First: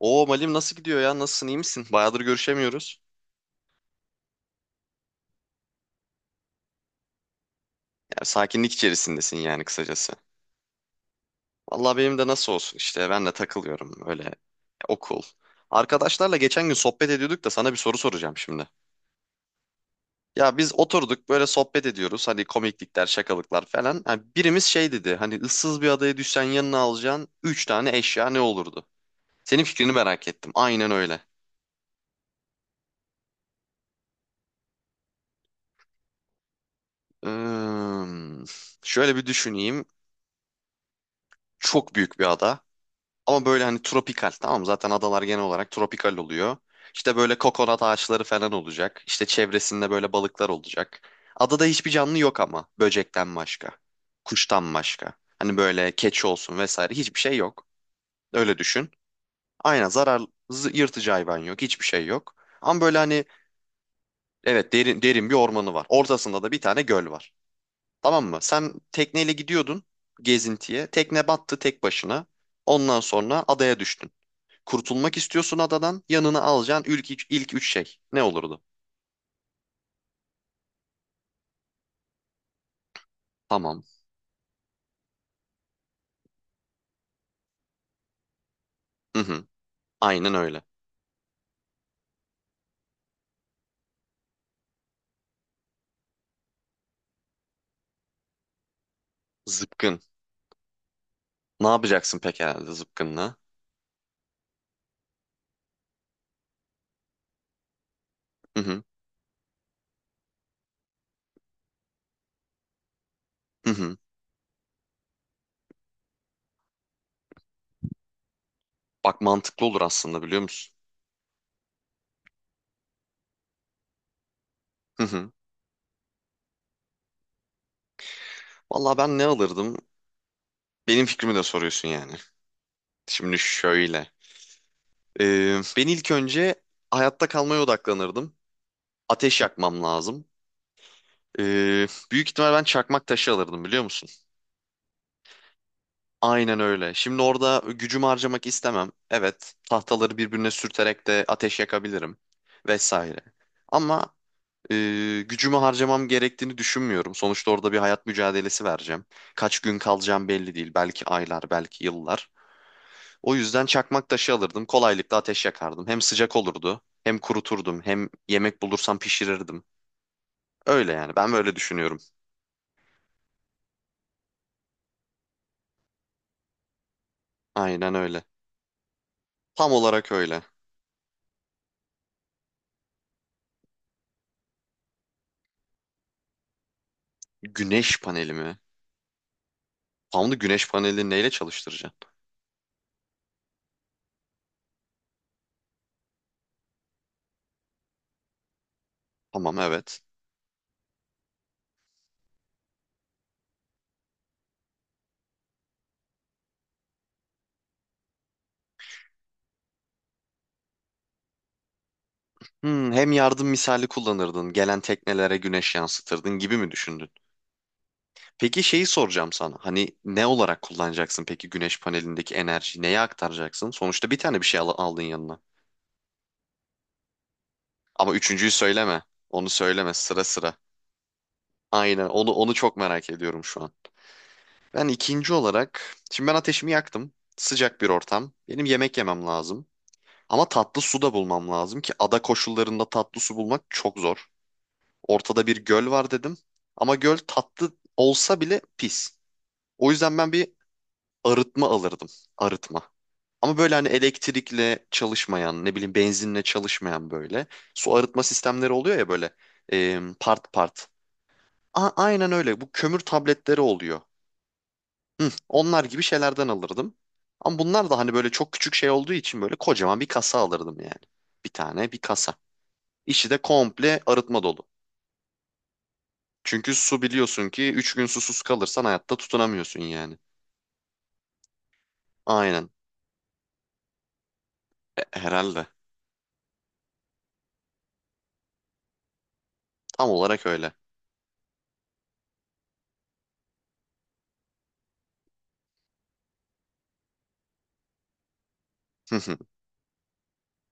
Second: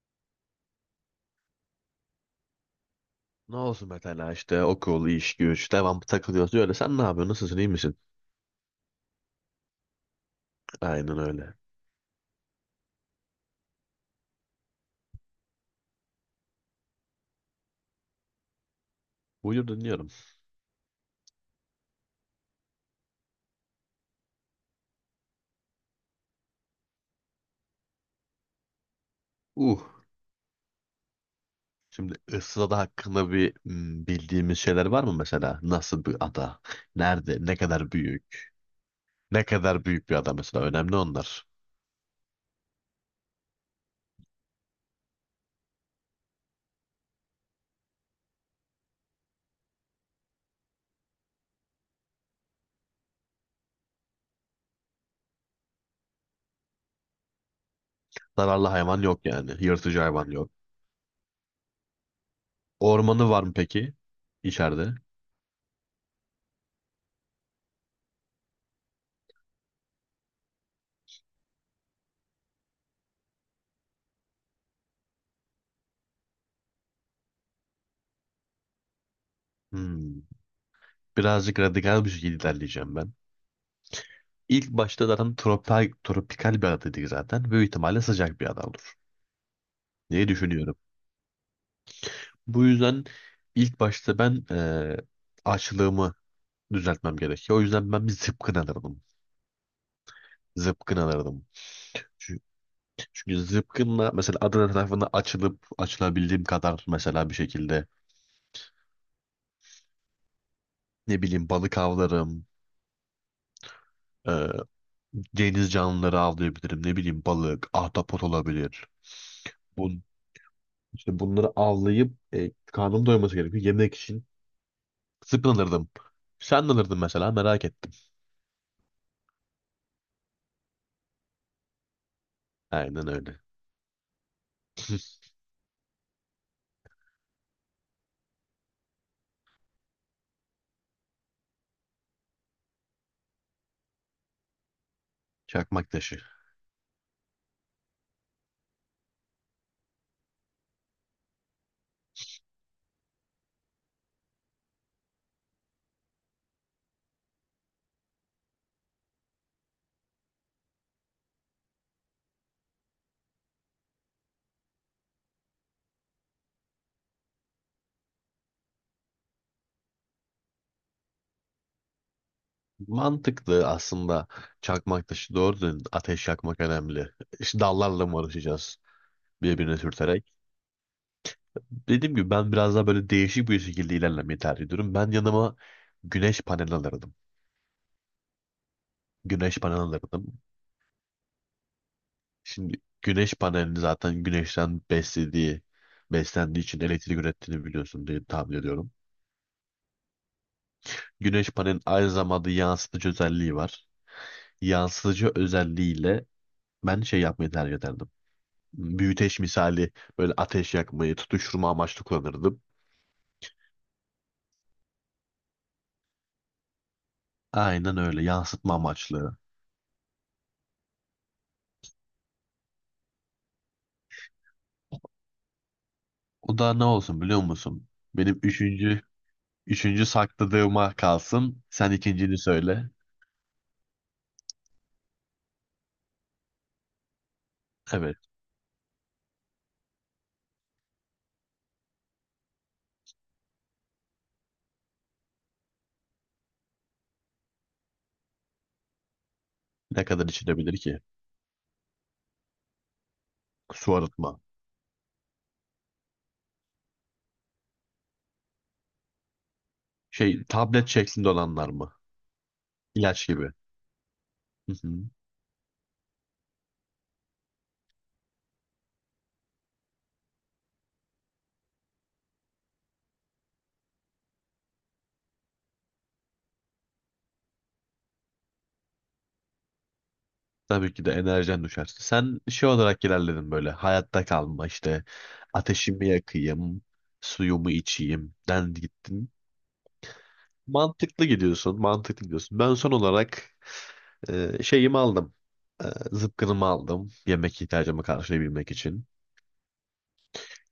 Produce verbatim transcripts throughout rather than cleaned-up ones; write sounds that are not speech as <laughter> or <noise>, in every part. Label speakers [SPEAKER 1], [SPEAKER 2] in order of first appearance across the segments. [SPEAKER 1] Oo Malim nasıl gidiyor ya? Nasılsın? İyi misin? Bayağıdır görüşemiyoruz.
[SPEAKER 2] Ne olsun mesela işte okul, iş, güç, devam takılıyorsun öyle. Sen ne yapıyorsun? Nasılsın? İyi misin?
[SPEAKER 1] Ya, sakinlik içerisindesin yani kısacası.
[SPEAKER 2] Aynen öyle.
[SPEAKER 1] Vallahi benim de nasıl olsun işte ben de takılıyorum öyle okul. Arkadaşlarla geçen gün sohbet ediyorduk da sana bir soru soracağım şimdi.
[SPEAKER 2] Buyur dinliyorum.
[SPEAKER 1] Ya biz oturduk böyle sohbet ediyoruz hani komiklikler şakalıklar falan. Ha, birimiz şey dedi hani ıssız bir adaya düşsen yanına alacağın üç tane eşya ne olurdu? Senin
[SPEAKER 2] Uh.
[SPEAKER 1] fikrini merak ettim aynen öyle.
[SPEAKER 2] Şimdi Isırada hakkında bir hmm, bildiğimiz şeyler var mı mesela? Nasıl bir ada? Nerede? Ne kadar
[SPEAKER 1] Hmm,
[SPEAKER 2] büyük?
[SPEAKER 1] şöyle bir
[SPEAKER 2] Ne
[SPEAKER 1] düşüneyim.
[SPEAKER 2] kadar büyük bir ada mesela? Önemli onlar.
[SPEAKER 1] Çok büyük bir ada. Ama böyle hani tropikal, tamam mı? Zaten adalar genel olarak tropikal oluyor. İşte böyle kokonat ağaçları falan olacak. İşte çevresinde böyle balıklar olacak. Adada hiçbir canlı yok ama, böcekten başka. Kuştan başka. Hani böyle keçi olsun vesaire hiçbir şey yok. Öyle
[SPEAKER 2] Zararlı
[SPEAKER 1] düşün.
[SPEAKER 2] hayvan yok yani.
[SPEAKER 1] Aynen
[SPEAKER 2] Yırtıcı
[SPEAKER 1] zarar
[SPEAKER 2] hayvan yok.
[SPEAKER 1] zı- yırtıcı hayvan yok. Hiçbir şey yok. Ama böyle hani
[SPEAKER 2] Ormanı var mı peki?
[SPEAKER 1] evet,
[SPEAKER 2] içeride
[SPEAKER 1] derin, derin bir ormanı var. Ortasında da bir tane göl var. Tamam mı? Sen tekneyle gidiyordun gezintiye. Tekne battı tek başına. Ondan sonra adaya düştün. Kurtulmak istiyorsun adadan. Yanına alacağın ilk, üç- ilk üç şey. Ne olurdu?
[SPEAKER 2] Hmm. Birazcık radikal bir şekilde ilerleyeceğim ben.
[SPEAKER 1] Tamam.
[SPEAKER 2] İlk başta zaten tropikal, tropikal bir ada dedik zaten. Büyük ihtimalle sıcak bir ada olur
[SPEAKER 1] Hı hı.
[SPEAKER 2] diye
[SPEAKER 1] Aynen öyle.
[SPEAKER 2] düşünüyorum. Bu yüzden ilk başta ben eee açlığımı düzeltmem gerekiyor. O yüzden ben bir zıpkın alırdım.
[SPEAKER 1] Zıpkın.
[SPEAKER 2] Zıpkın alırdım.
[SPEAKER 1] Ne yapacaksın
[SPEAKER 2] Çü-
[SPEAKER 1] peki herhalde zıpkınla?
[SPEAKER 2] Çünkü zıpkınla mesela Adana tarafında açılıp açılabildiğim kadar mesela bir şekilde
[SPEAKER 1] Hı hı.
[SPEAKER 2] ne bileyim balık avlarım.
[SPEAKER 1] Hı hı.
[SPEAKER 2] eee, Deniz canlıları avlayabilirim. Ne bileyim balık, ahtapot olabilir.
[SPEAKER 1] Bak mantıklı olur
[SPEAKER 2] Bun,
[SPEAKER 1] aslında, biliyor musun?
[SPEAKER 2] işte bunları avlayıp e, karnım doyması gerekiyor. Yemek için
[SPEAKER 1] Hı hı.
[SPEAKER 2] zıpkın alırdım. Sen ne alırdın mesela, merak ettim.
[SPEAKER 1] Valla ben ne alırdım? Benim fikrimi de soruyorsun yani.
[SPEAKER 2] Aynen
[SPEAKER 1] Şimdi
[SPEAKER 2] öyle.
[SPEAKER 1] şöyle.
[SPEAKER 2] <laughs>
[SPEAKER 1] Ee, ben ilk önce hayatta kalmaya odaklanırdım. Ateş yakmam lazım. Ee, büyük ihtimal ben çakmak taşı alırdım, biliyor musun?
[SPEAKER 2] Çakmak taşı.
[SPEAKER 1] Aynen öyle. Şimdi orada gücümü harcamak istemem. Evet, tahtaları birbirine sürterek de ateş yakabilirim vesaire. Ama e, gücümü harcamam gerektiğini düşünmüyorum. Sonuçta orada bir hayat mücadelesi vereceğim. Kaç gün kalacağım belli değil. Belki aylar, belki yıllar. O yüzden çakmak taşı alırdım. Kolaylıkla ateş yakardım. Hem sıcak olurdu, hem kuruturdum, hem yemek bulursam pişirirdim. Öyle yani. Ben böyle düşünüyorum.
[SPEAKER 2] Mantıklı aslında çakmak taşı, doğru, ateş yakmak önemli. İşte
[SPEAKER 1] Aynen
[SPEAKER 2] dallarla mı
[SPEAKER 1] öyle.
[SPEAKER 2] uğraşacağız
[SPEAKER 1] Tam
[SPEAKER 2] birbirine
[SPEAKER 1] olarak
[SPEAKER 2] sürterek?
[SPEAKER 1] öyle.
[SPEAKER 2] Dediğim gibi ben biraz daha böyle değişik bir şekilde ilerlemeyi tercih ediyorum. Ben yanıma güneş paneli alırdım.
[SPEAKER 1] Güneş paneli mi?
[SPEAKER 2] Güneş paneli
[SPEAKER 1] Tam da
[SPEAKER 2] alırdım.
[SPEAKER 1] güneş panelini neyle çalıştıracağım?
[SPEAKER 2] Şimdi güneş panelini zaten güneşten beslediği, beslendiği için elektrik ürettiğini biliyorsun diye tahmin ediyorum.
[SPEAKER 1] Tamam, evet.
[SPEAKER 2] Güneş panelinin aynı zamanda yansıtıcı özelliği var. Yansıtıcı özelliğiyle ben şey yapmayı tercih ederdim. Büyüteç misali böyle ateş yakmayı, tutuşturma amaçlı kullanırdım.
[SPEAKER 1] Hmm, hem yardım misali kullanırdın, gelen teknelere güneş yansıtırdın gibi mi düşündün?
[SPEAKER 2] Aynen öyle,
[SPEAKER 1] Peki
[SPEAKER 2] yansıtma
[SPEAKER 1] şeyi soracağım
[SPEAKER 2] amaçlı.
[SPEAKER 1] sana. Hani ne olarak kullanacaksın peki güneş panelindeki enerjiyi, neye aktaracaksın? Sonuçta bir tane bir şey al- aldın yanına.
[SPEAKER 2] O da ne olsun biliyor musun?
[SPEAKER 1] Ama
[SPEAKER 2] Benim
[SPEAKER 1] üçüncüyü söyleme.
[SPEAKER 2] üçüncü,
[SPEAKER 1] Onu söyleme
[SPEAKER 2] üçüncü
[SPEAKER 1] sıra sıra.
[SPEAKER 2] sakladığıma kalsın. Sen
[SPEAKER 1] Aynen, onu
[SPEAKER 2] ikincini
[SPEAKER 1] onu çok
[SPEAKER 2] söyle.
[SPEAKER 1] merak ediyorum şu an. Ben ikinci olarak, şimdi ben ateşimi yaktım. Sıcak bir
[SPEAKER 2] Evet.
[SPEAKER 1] ortam. Benim yemek yemem lazım. Ama tatlı su da bulmam lazım ki ada koşullarında tatlı su bulmak çok zor. Ortada bir göl var dedim. Ama göl tatlı olsa bile pis. O
[SPEAKER 2] Ne
[SPEAKER 1] yüzden
[SPEAKER 2] kadar
[SPEAKER 1] ben bir
[SPEAKER 2] içilebilir ki?
[SPEAKER 1] arıtma alırdım. Arıtma. Ama böyle hani
[SPEAKER 2] Su arıtma.
[SPEAKER 1] elektrikle çalışmayan, ne bileyim benzinle çalışmayan böyle. Su arıtma sistemleri oluyor ya böyle e,
[SPEAKER 2] Şey,
[SPEAKER 1] part part.
[SPEAKER 2] tablet şeklinde olanlar
[SPEAKER 1] A-
[SPEAKER 2] mı?
[SPEAKER 1] aynen öyle. Bu kömür
[SPEAKER 2] İlaç gibi.
[SPEAKER 1] tabletleri oluyor.
[SPEAKER 2] Hı hı.
[SPEAKER 1] Hı, onlar gibi şeylerden alırdım. Ama bunlar da hani böyle çok küçük şey olduğu için böyle kocaman bir kasa alırdım yani. Bir tane bir kasa. İçi de komple arıtma dolu. Çünkü su biliyorsun ki üç gün susuz kalırsan hayatta tutunamıyorsun yani.
[SPEAKER 2] Tabii ki de, enerjen düşerse. Sen şey
[SPEAKER 1] Aynen.
[SPEAKER 2] olarak ilerledin böyle, hayatta kalma
[SPEAKER 1] E,
[SPEAKER 2] işte.
[SPEAKER 1] herhalde.
[SPEAKER 2] Ateşimi yakayım. Suyumu içeyim. Den gittin.
[SPEAKER 1] Tam olarak öyle.
[SPEAKER 2] Mantıklı gidiyorsun, mantıklı gidiyorsun. Ben son olarak e, şeyimi aldım. E, Zıpkınımı aldım. Yemek ihtiyacımı karşılayabilmek için.
[SPEAKER 1] Hı hı.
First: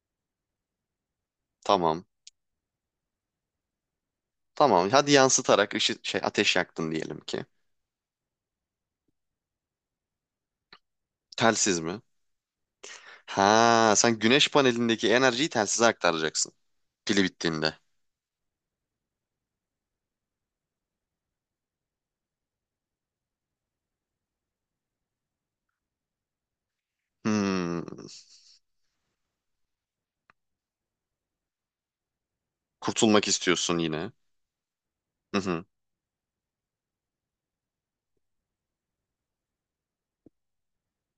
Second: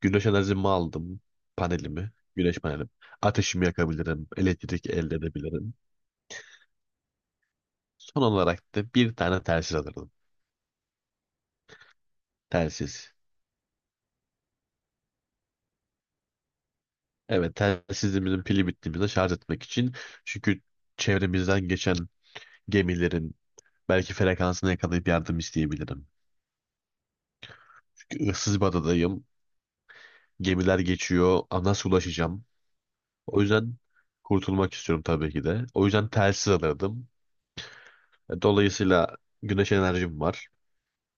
[SPEAKER 2] Güneş enerjimi aldım.
[SPEAKER 1] Tamam.
[SPEAKER 2] Panelimi, güneş panelim. Ateşimi yakabilirim. Elektrik
[SPEAKER 1] Tamam. Hadi
[SPEAKER 2] elde
[SPEAKER 1] yansıtarak
[SPEAKER 2] edebilirim.
[SPEAKER 1] ışı, şey ateş yaktın diyelim ki.
[SPEAKER 2] Son olarak da bir tane telsiz alırdım.
[SPEAKER 1] Telsiz mi?
[SPEAKER 2] Telsiz.
[SPEAKER 1] Ha, sen güneş panelindeki enerjiyi telsize aktaracaksın. Pili
[SPEAKER 2] Evet,
[SPEAKER 1] bittiğinde.
[SPEAKER 2] telsizimizin pili bittiğimizde şarj etmek için. Çünkü çevremizden geçen gemilerin belki frekansını yakalayıp yardım isteyebilirim.
[SPEAKER 1] Hmm.
[SPEAKER 2] Issız bir adadayım. Gemiler geçiyor. Nasıl ulaşacağım?
[SPEAKER 1] Kurtulmak
[SPEAKER 2] O yüzden
[SPEAKER 1] istiyorsun yine.
[SPEAKER 2] kurtulmak istiyorum tabii
[SPEAKER 1] Hı
[SPEAKER 2] ki
[SPEAKER 1] hı.
[SPEAKER 2] de. O yüzden telsiz alırdım. E, Dolayısıyla güneş enerjim var.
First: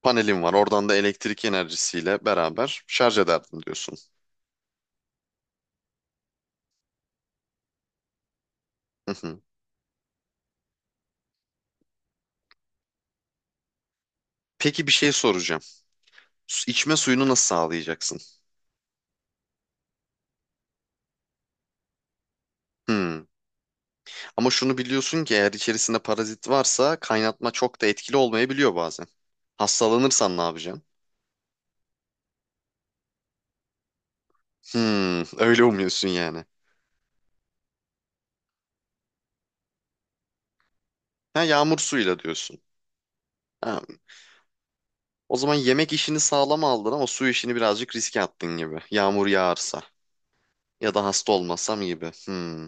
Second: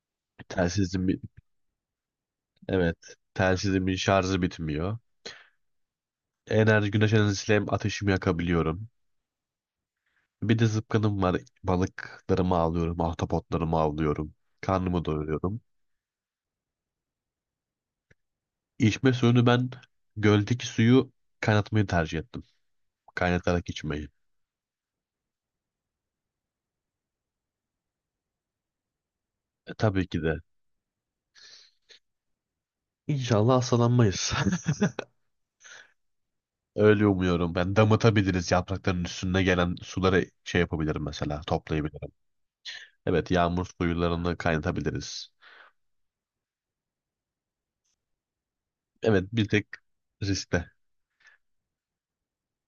[SPEAKER 1] Panelim var. Oradan da
[SPEAKER 2] Telsizim,
[SPEAKER 1] elektrik enerjisiyle beraber
[SPEAKER 2] evet,
[SPEAKER 1] şarj ederdim
[SPEAKER 2] telsizimin
[SPEAKER 1] diyorsun.
[SPEAKER 2] şarjı bitmiyor. Enerji, güneş enerjisiyle hem ateşimi yakabiliyorum.
[SPEAKER 1] Hı hı.
[SPEAKER 2] Bir de zıpkınım var. Balıklarımı avlıyorum, ahtapotlarımı avlıyorum.
[SPEAKER 1] Peki bir
[SPEAKER 2] Karnımı
[SPEAKER 1] şey
[SPEAKER 2] doyuruyorum.
[SPEAKER 1] soracağım. Su- İçme suyunu nasıl sağlayacaksın?
[SPEAKER 2] İçme suyunu ben göldeki suyu kaynatmayı tercih ettim.
[SPEAKER 1] Hmm.
[SPEAKER 2] Kaynatarak içmeyi.
[SPEAKER 1] Ama şunu biliyorsun ki eğer içerisinde parazit varsa kaynatma çok da etkili olmayabiliyor bazen.
[SPEAKER 2] E, tabii ki
[SPEAKER 1] Hastalanırsan
[SPEAKER 2] de.
[SPEAKER 1] ne yapacaksın?
[SPEAKER 2] İnşallah hastalanmayız. <laughs>
[SPEAKER 1] Hmm, <laughs> öyle umuyorsun yani.
[SPEAKER 2] Öyle umuyorum. Ben damıtabiliriz. Yaprakların üstüne gelen suları şey yapabilirim mesela.
[SPEAKER 1] Ha, yağmur
[SPEAKER 2] Toplayabilirim.
[SPEAKER 1] suyuyla diyorsun.
[SPEAKER 2] Evet, yağmur
[SPEAKER 1] Ha,
[SPEAKER 2] suyularını kaynatabiliriz.
[SPEAKER 1] o zaman yemek işini sağlam aldın ama su işini birazcık riske attın gibi.
[SPEAKER 2] Evet,
[SPEAKER 1] Yağmur
[SPEAKER 2] bir tek
[SPEAKER 1] yağarsa
[SPEAKER 2] riskte.
[SPEAKER 1] ya da hasta olmasam gibi. Hmm.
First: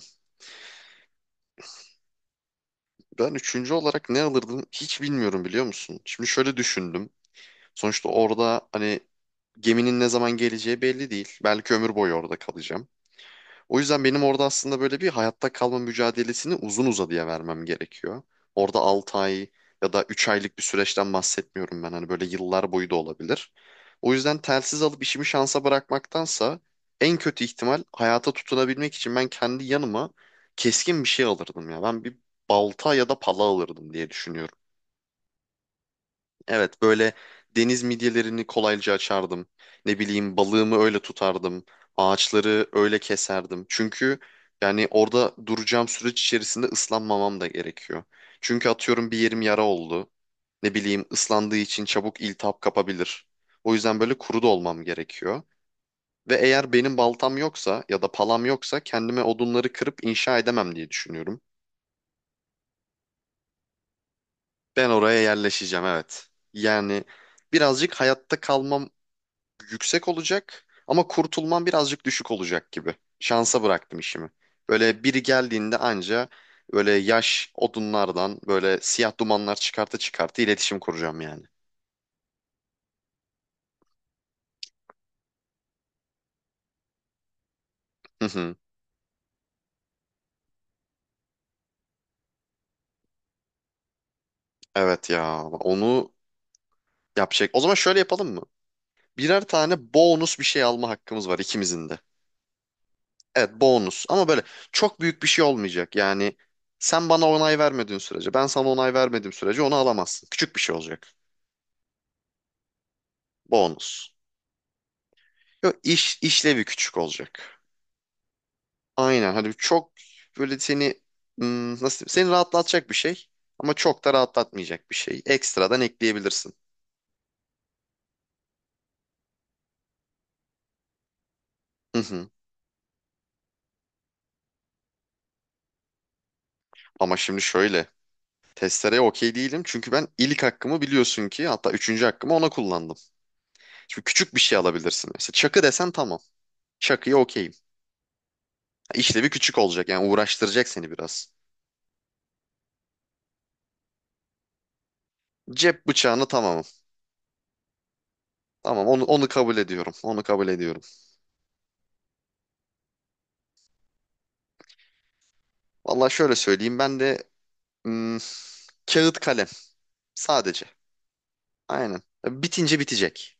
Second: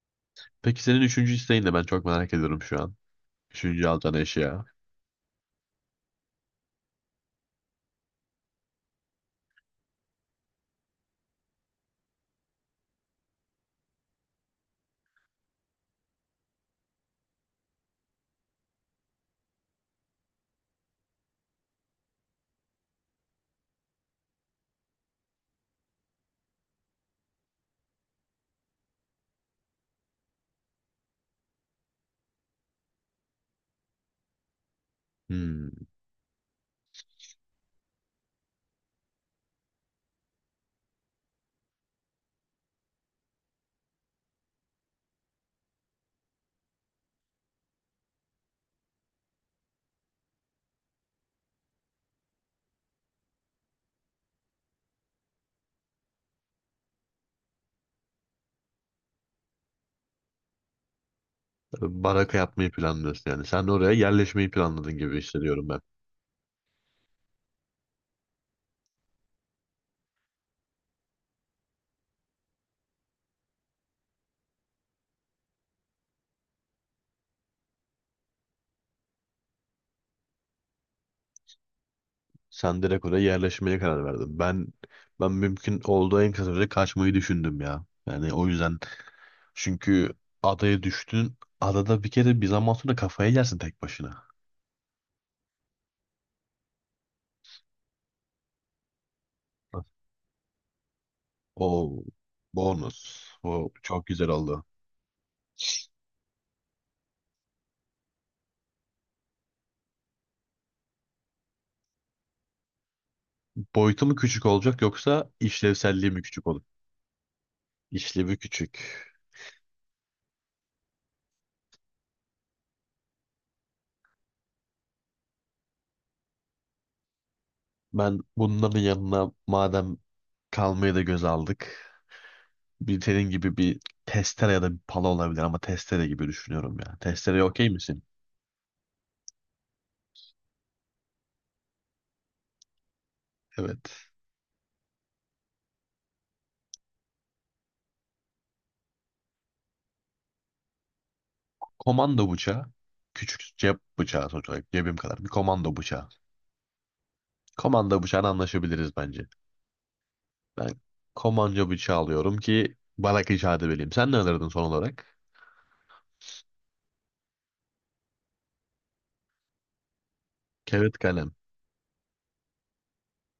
[SPEAKER 2] Peki senin üçüncü isteğin ne? Ben çok merak ediyorum şu an.
[SPEAKER 1] Ben üçüncü
[SPEAKER 2] Üçüncü
[SPEAKER 1] olarak
[SPEAKER 2] alacağın
[SPEAKER 1] ne alırdım,
[SPEAKER 2] eşya.
[SPEAKER 1] hiç bilmiyorum, biliyor musun? Şimdi şöyle düşündüm. Sonuçta orada hani geminin ne zaman geleceği belli değil. Belki ömür boyu orada kalacağım. O yüzden benim orada aslında böyle bir hayatta kalma mücadelesini uzun uzadıya vermem gerekiyor. Orada altı ay ya da üç aylık bir süreçten bahsetmiyorum ben. Hani böyle yıllar boyu da olabilir. O yüzden telsiz alıp işimi şansa bırakmaktansa en kötü ihtimal hayata tutunabilmek için ben kendi yanıma keskin bir şey alırdım ya. Ben bir balta ya da pala alırdım diye düşünüyorum.
[SPEAKER 2] Hmm.
[SPEAKER 1] Evet, böyle deniz midyelerini kolayca açardım. Ne bileyim balığımı öyle tutardım. Ağaçları öyle keserdim. Çünkü yani orada duracağım süreç içerisinde ıslanmamam da gerekiyor. Çünkü atıyorum bir yerim yara oldu. Ne bileyim ıslandığı için çabuk iltihap kapabilir. O yüzden böyle kuru da olmam gerekiyor. Ve eğer benim baltam yoksa ya da palam yoksa kendime odunları kırıp inşa edemem diye düşünüyorum.
[SPEAKER 2] Baraka yapmayı planlıyorsun yani. Sen oraya yerleşmeyi
[SPEAKER 1] Ben
[SPEAKER 2] planladın gibi
[SPEAKER 1] oraya
[SPEAKER 2] hissediyorum ben.
[SPEAKER 1] yerleşeceğim, evet. Yani birazcık hayatta kalmam yüksek olacak ama kurtulman birazcık düşük olacak gibi. Şansa bıraktım işimi. Böyle biri geldiğinde anca böyle yaş odunlardan böyle siyah dumanlar çıkartı çıkartı iletişim kuracağım yani.
[SPEAKER 2] Sen direkt oraya yerleşmeye karar verdin. Ben ben mümkün olduğu en kısa sürede kaçmayı düşündüm ya.
[SPEAKER 1] Hı
[SPEAKER 2] Yani o
[SPEAKER 1] hı.
[SPEAKER 2] yüzden. Çünkü adaya düştün. Adada bir kere bir zaman sonra kafayı yersin tek başına.
[SPEAKER 1] Evet ya, onu yapacak. O zaman şöyle yapalım mı? Birer tane bonus bir şey alma hakkımız var ikimizin
[SPEAKER 2] O
[SPEAKER 1] de.
[SPEAKER 2] bonus.
[SPEAKER 1] Evet
[SPEAKER 2] O
[SPEAKER 1] bonus,
[SPEAKER 2] çok
[SPEAKER 1] ama
[SPEAKER 2] güzel
[SPEAKER 1] böyle
[SPEAKER 2] oldu.
[SPEAKER 1] çok büyük bir şey olmayacak. Yani sen bana onay vermediğin sürece, ben sana onay vermediğim sürece onu alamazsın. Küçük bir şey olacak.
[SPEAKER 2] Boyutu
[SPEAKER 1] Bonus.
[SPEAKER 2] mu küçük olacak yoksa
[SPEAKER 1] Yok,
[SPEAKER 2] işlevselliği
[SPEAKER 1] iş
[SPEAKER 2] mi küçük olur?
[SPEAKER 1] işlevi küçük olacak.
[SPEAKER 2] İşlevi küçük.
[SPEAKER 1] Aynen. Hani çok böyle seni, hmm, nasıl diyeyim? Seni rahatlatacak bir şey ama çok da rahatlatmayacak bir şey. Ekstradan ekleyebilirsin.
[SPEAKER 2] Ben bunların yanına madem kalmayı da göz aldık.
[SPEAKER 1] Hı hı.
[SPEAKER 2] Bir senin gibi bir testere ya da bir pala olabilir, ama testere gibi düşünüyorum ya.
[SPEAKER 1] Ama şimdi
[SPEAKER 2] Testereye okey
[SPEAKER 1] şöyle.
[SPEAKER 2] misin?
[SPEAKER 1] Testereye okey değilim. Çünkü ben ilk hakkımı, biliyorsun ki hatta üçüncü hakkımı ona kullandım. Şimdi
[SPEAKER 2] Evet.
[SPEAKER 1] küçük bir şey alabilirsin. Mesela çakı desen tamam. Çakıya okeyim. İşlevi küçük olacak yani uğraştıracak seni biraz.
[SPEAKER 2] Komando bıçağı. Küçük cep bıçağı, sonuç olarak cebim kadar. Bir komando
[SPEAKER 1] Cep
[SPEAKER 2] bıçağı.
[SPEAKER 1] bıçağını tamamım.
[SPEAKER 2] Komando bıçağına
[SPEAKER 1] Tamam,
[SPEAKER 2] anlaşabiliriz
[SPEAKER 1] onu,
[SPEAKER 2] bence.
[SPEAKER 1] onu kabul ediyorum. Onu kabul
[SPEAKER 2] Ben
[SPEAKER 1] ediyorum.
[SPEAKER 2] komanca bıçağı alıyorum ki barak işareti vereyim. Sen ne alırdın son olarak?
[SPEAKER 1] Vallahi şöyle söyleyeyim, ben de hmm, kağıt kalem sadece.
[SPEAKER 2] Kağıt kalem.
[SPEAKER 1] Aynen. Bitince bitecek.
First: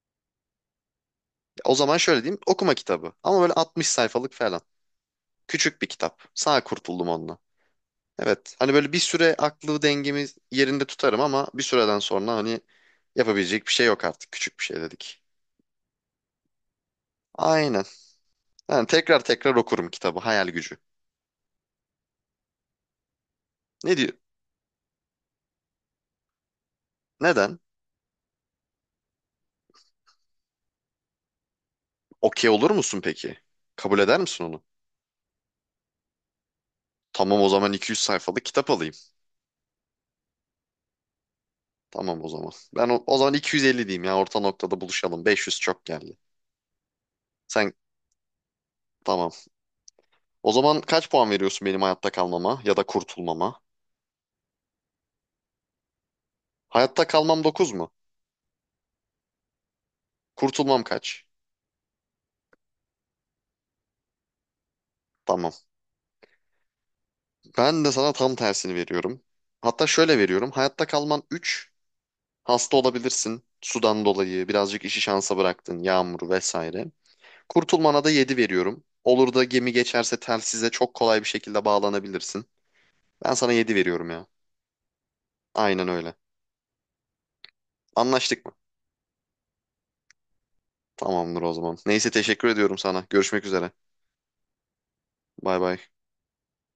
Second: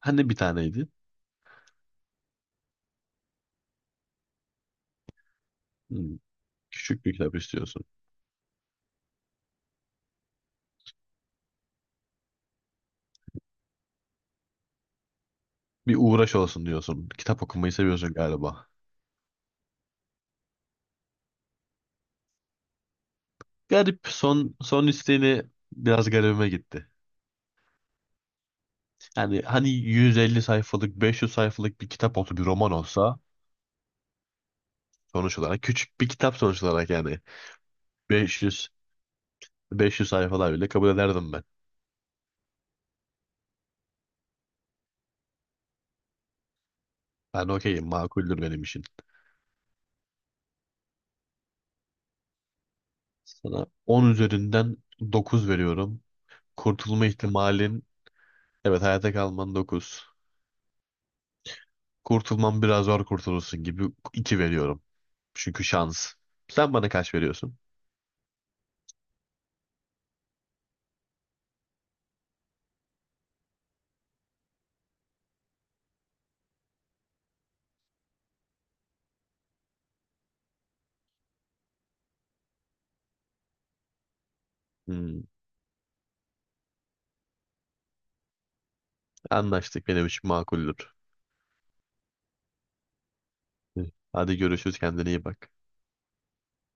[SPEAKER 2] Hani bir taneydi?
[SPEAKER 1] O zaman şöyle diyeyim. Okuma kitabı. Ama böyle altmış sayfalık falan. Küçük bir
[SPEAKER 2] Hmm,
[SPEAKER 1] kitap. Sağ
[SPEAKER 2] Küçük
[SPEAKER 1] kurtuldum
[SPEAKER 2] bir kitap
[SPEAKER 1] onunla.
[SPEAKER 2] istiyorsun.
[SPEAKER 1] Evet. Hani böyle bir süre aklı dengemi yerinde tutarım ama bir süreden sonra hani yapabilecek bir şey yok artık. Küçük bir şey dedik.
[SPEAKER 2] Bir uğraş olsun diyorsun. Kitap okumayı
[SPEAKER 1] Aynen.
[SPEAKER 2] seviyorsun galiba.
[SPEAKER 1] Yani tekrar tekrar okurum kitabı. Hayal gücü. Ne
[SPEAKER 2] Garip.
[SPEAKER 1] diyor?
[SPEAKER 2] Son son isteğini biraz garibime gitti.
[SPEAKER 1] Neden?
[SPEAKER 2] Yani hani yüz elli sayfalık, beş yüz sayfalık bir kitap olsa, bir
[SPEAKER 1] Okey olur
[SPEAKER 2] roman
[SPEAKER 1] musun
[SPEAKER 2] olsa,
[SPEAKER 1] peki? Kabul eder misin onu?
[SPEAKER 2] sonuç olarak küçük bir kitap sonuç olarak yani
[SPEAKER 1] Tamam, o zaman iki yüz sayfalık
[SPEAKER 2] 500
[SPEAKER 1] kitap alayım.
[SPEAKER 2] 500 sayfalar bile kabul ederdim ben.
[SPEAKER 1] Tamam o zaman. Ben o, o zaman iki yüz elli diyeyim ya, orta noktada buluşalım. beş yüz çok geldi.
[SPEAKER 2] Ben
[SPEAKER 1] Sen
[SPEAKER 2] okeyim, makuldür benim için.
[SPEAKER 1] tamam. O zaman kaç puan veriyorsun benim hayatta kalmama ya da kurtulmama?
[SPEAKER 2] Sana on üzerinden dokuz veriyorum. Kurtulma
[SPEAKER 1] Hayatta kalmam dokuz
[SPEAKER 2] ihtimalin,
[SPEAKER 1] mu?
[SPEAKER 2] evet, hayatta kalman dokuz.
[SPEAKER 1] Kurtulmam kaç?
[SPEAKER 2] Kurtulman biraz zor, kurtulursun gibi, iki veriyorum.
[SPEAKER 1] Tamam.
[SPEAKER 2] Çünkü şans. Sen bana kaç veriyorsun?
[SPEAKER 1] Ben de sana tam tersini veriyorum. Hatta şöyle veriyorum. Hayatta kalman üç. Hasta olabilirsin. Sudan dolayı birazcık işi şansa bıraktın. Yağmur vesaire. Kurtulmana da yedi veriyorum. Olur da gemi geçerse telsize çok kolay bir şekilde bağlanabilirsin. Ben sana yedi veriyorum ya.
[SPEAKER 2] Hmm,
[SPEAKER 1] Aynen öyle. Anlaştık mı?
[SPEAKER 2] Anlaştık, benim için makuldür.
[SPEAKER 1] Tamamdır o zaman. Neyse, teşekkür ediyorum sana. Görüşmek üzere.
[SPEAKER 2] Hadi görüşürüz, kendine iyi bak.
[SPEAKER 1] Bay bay.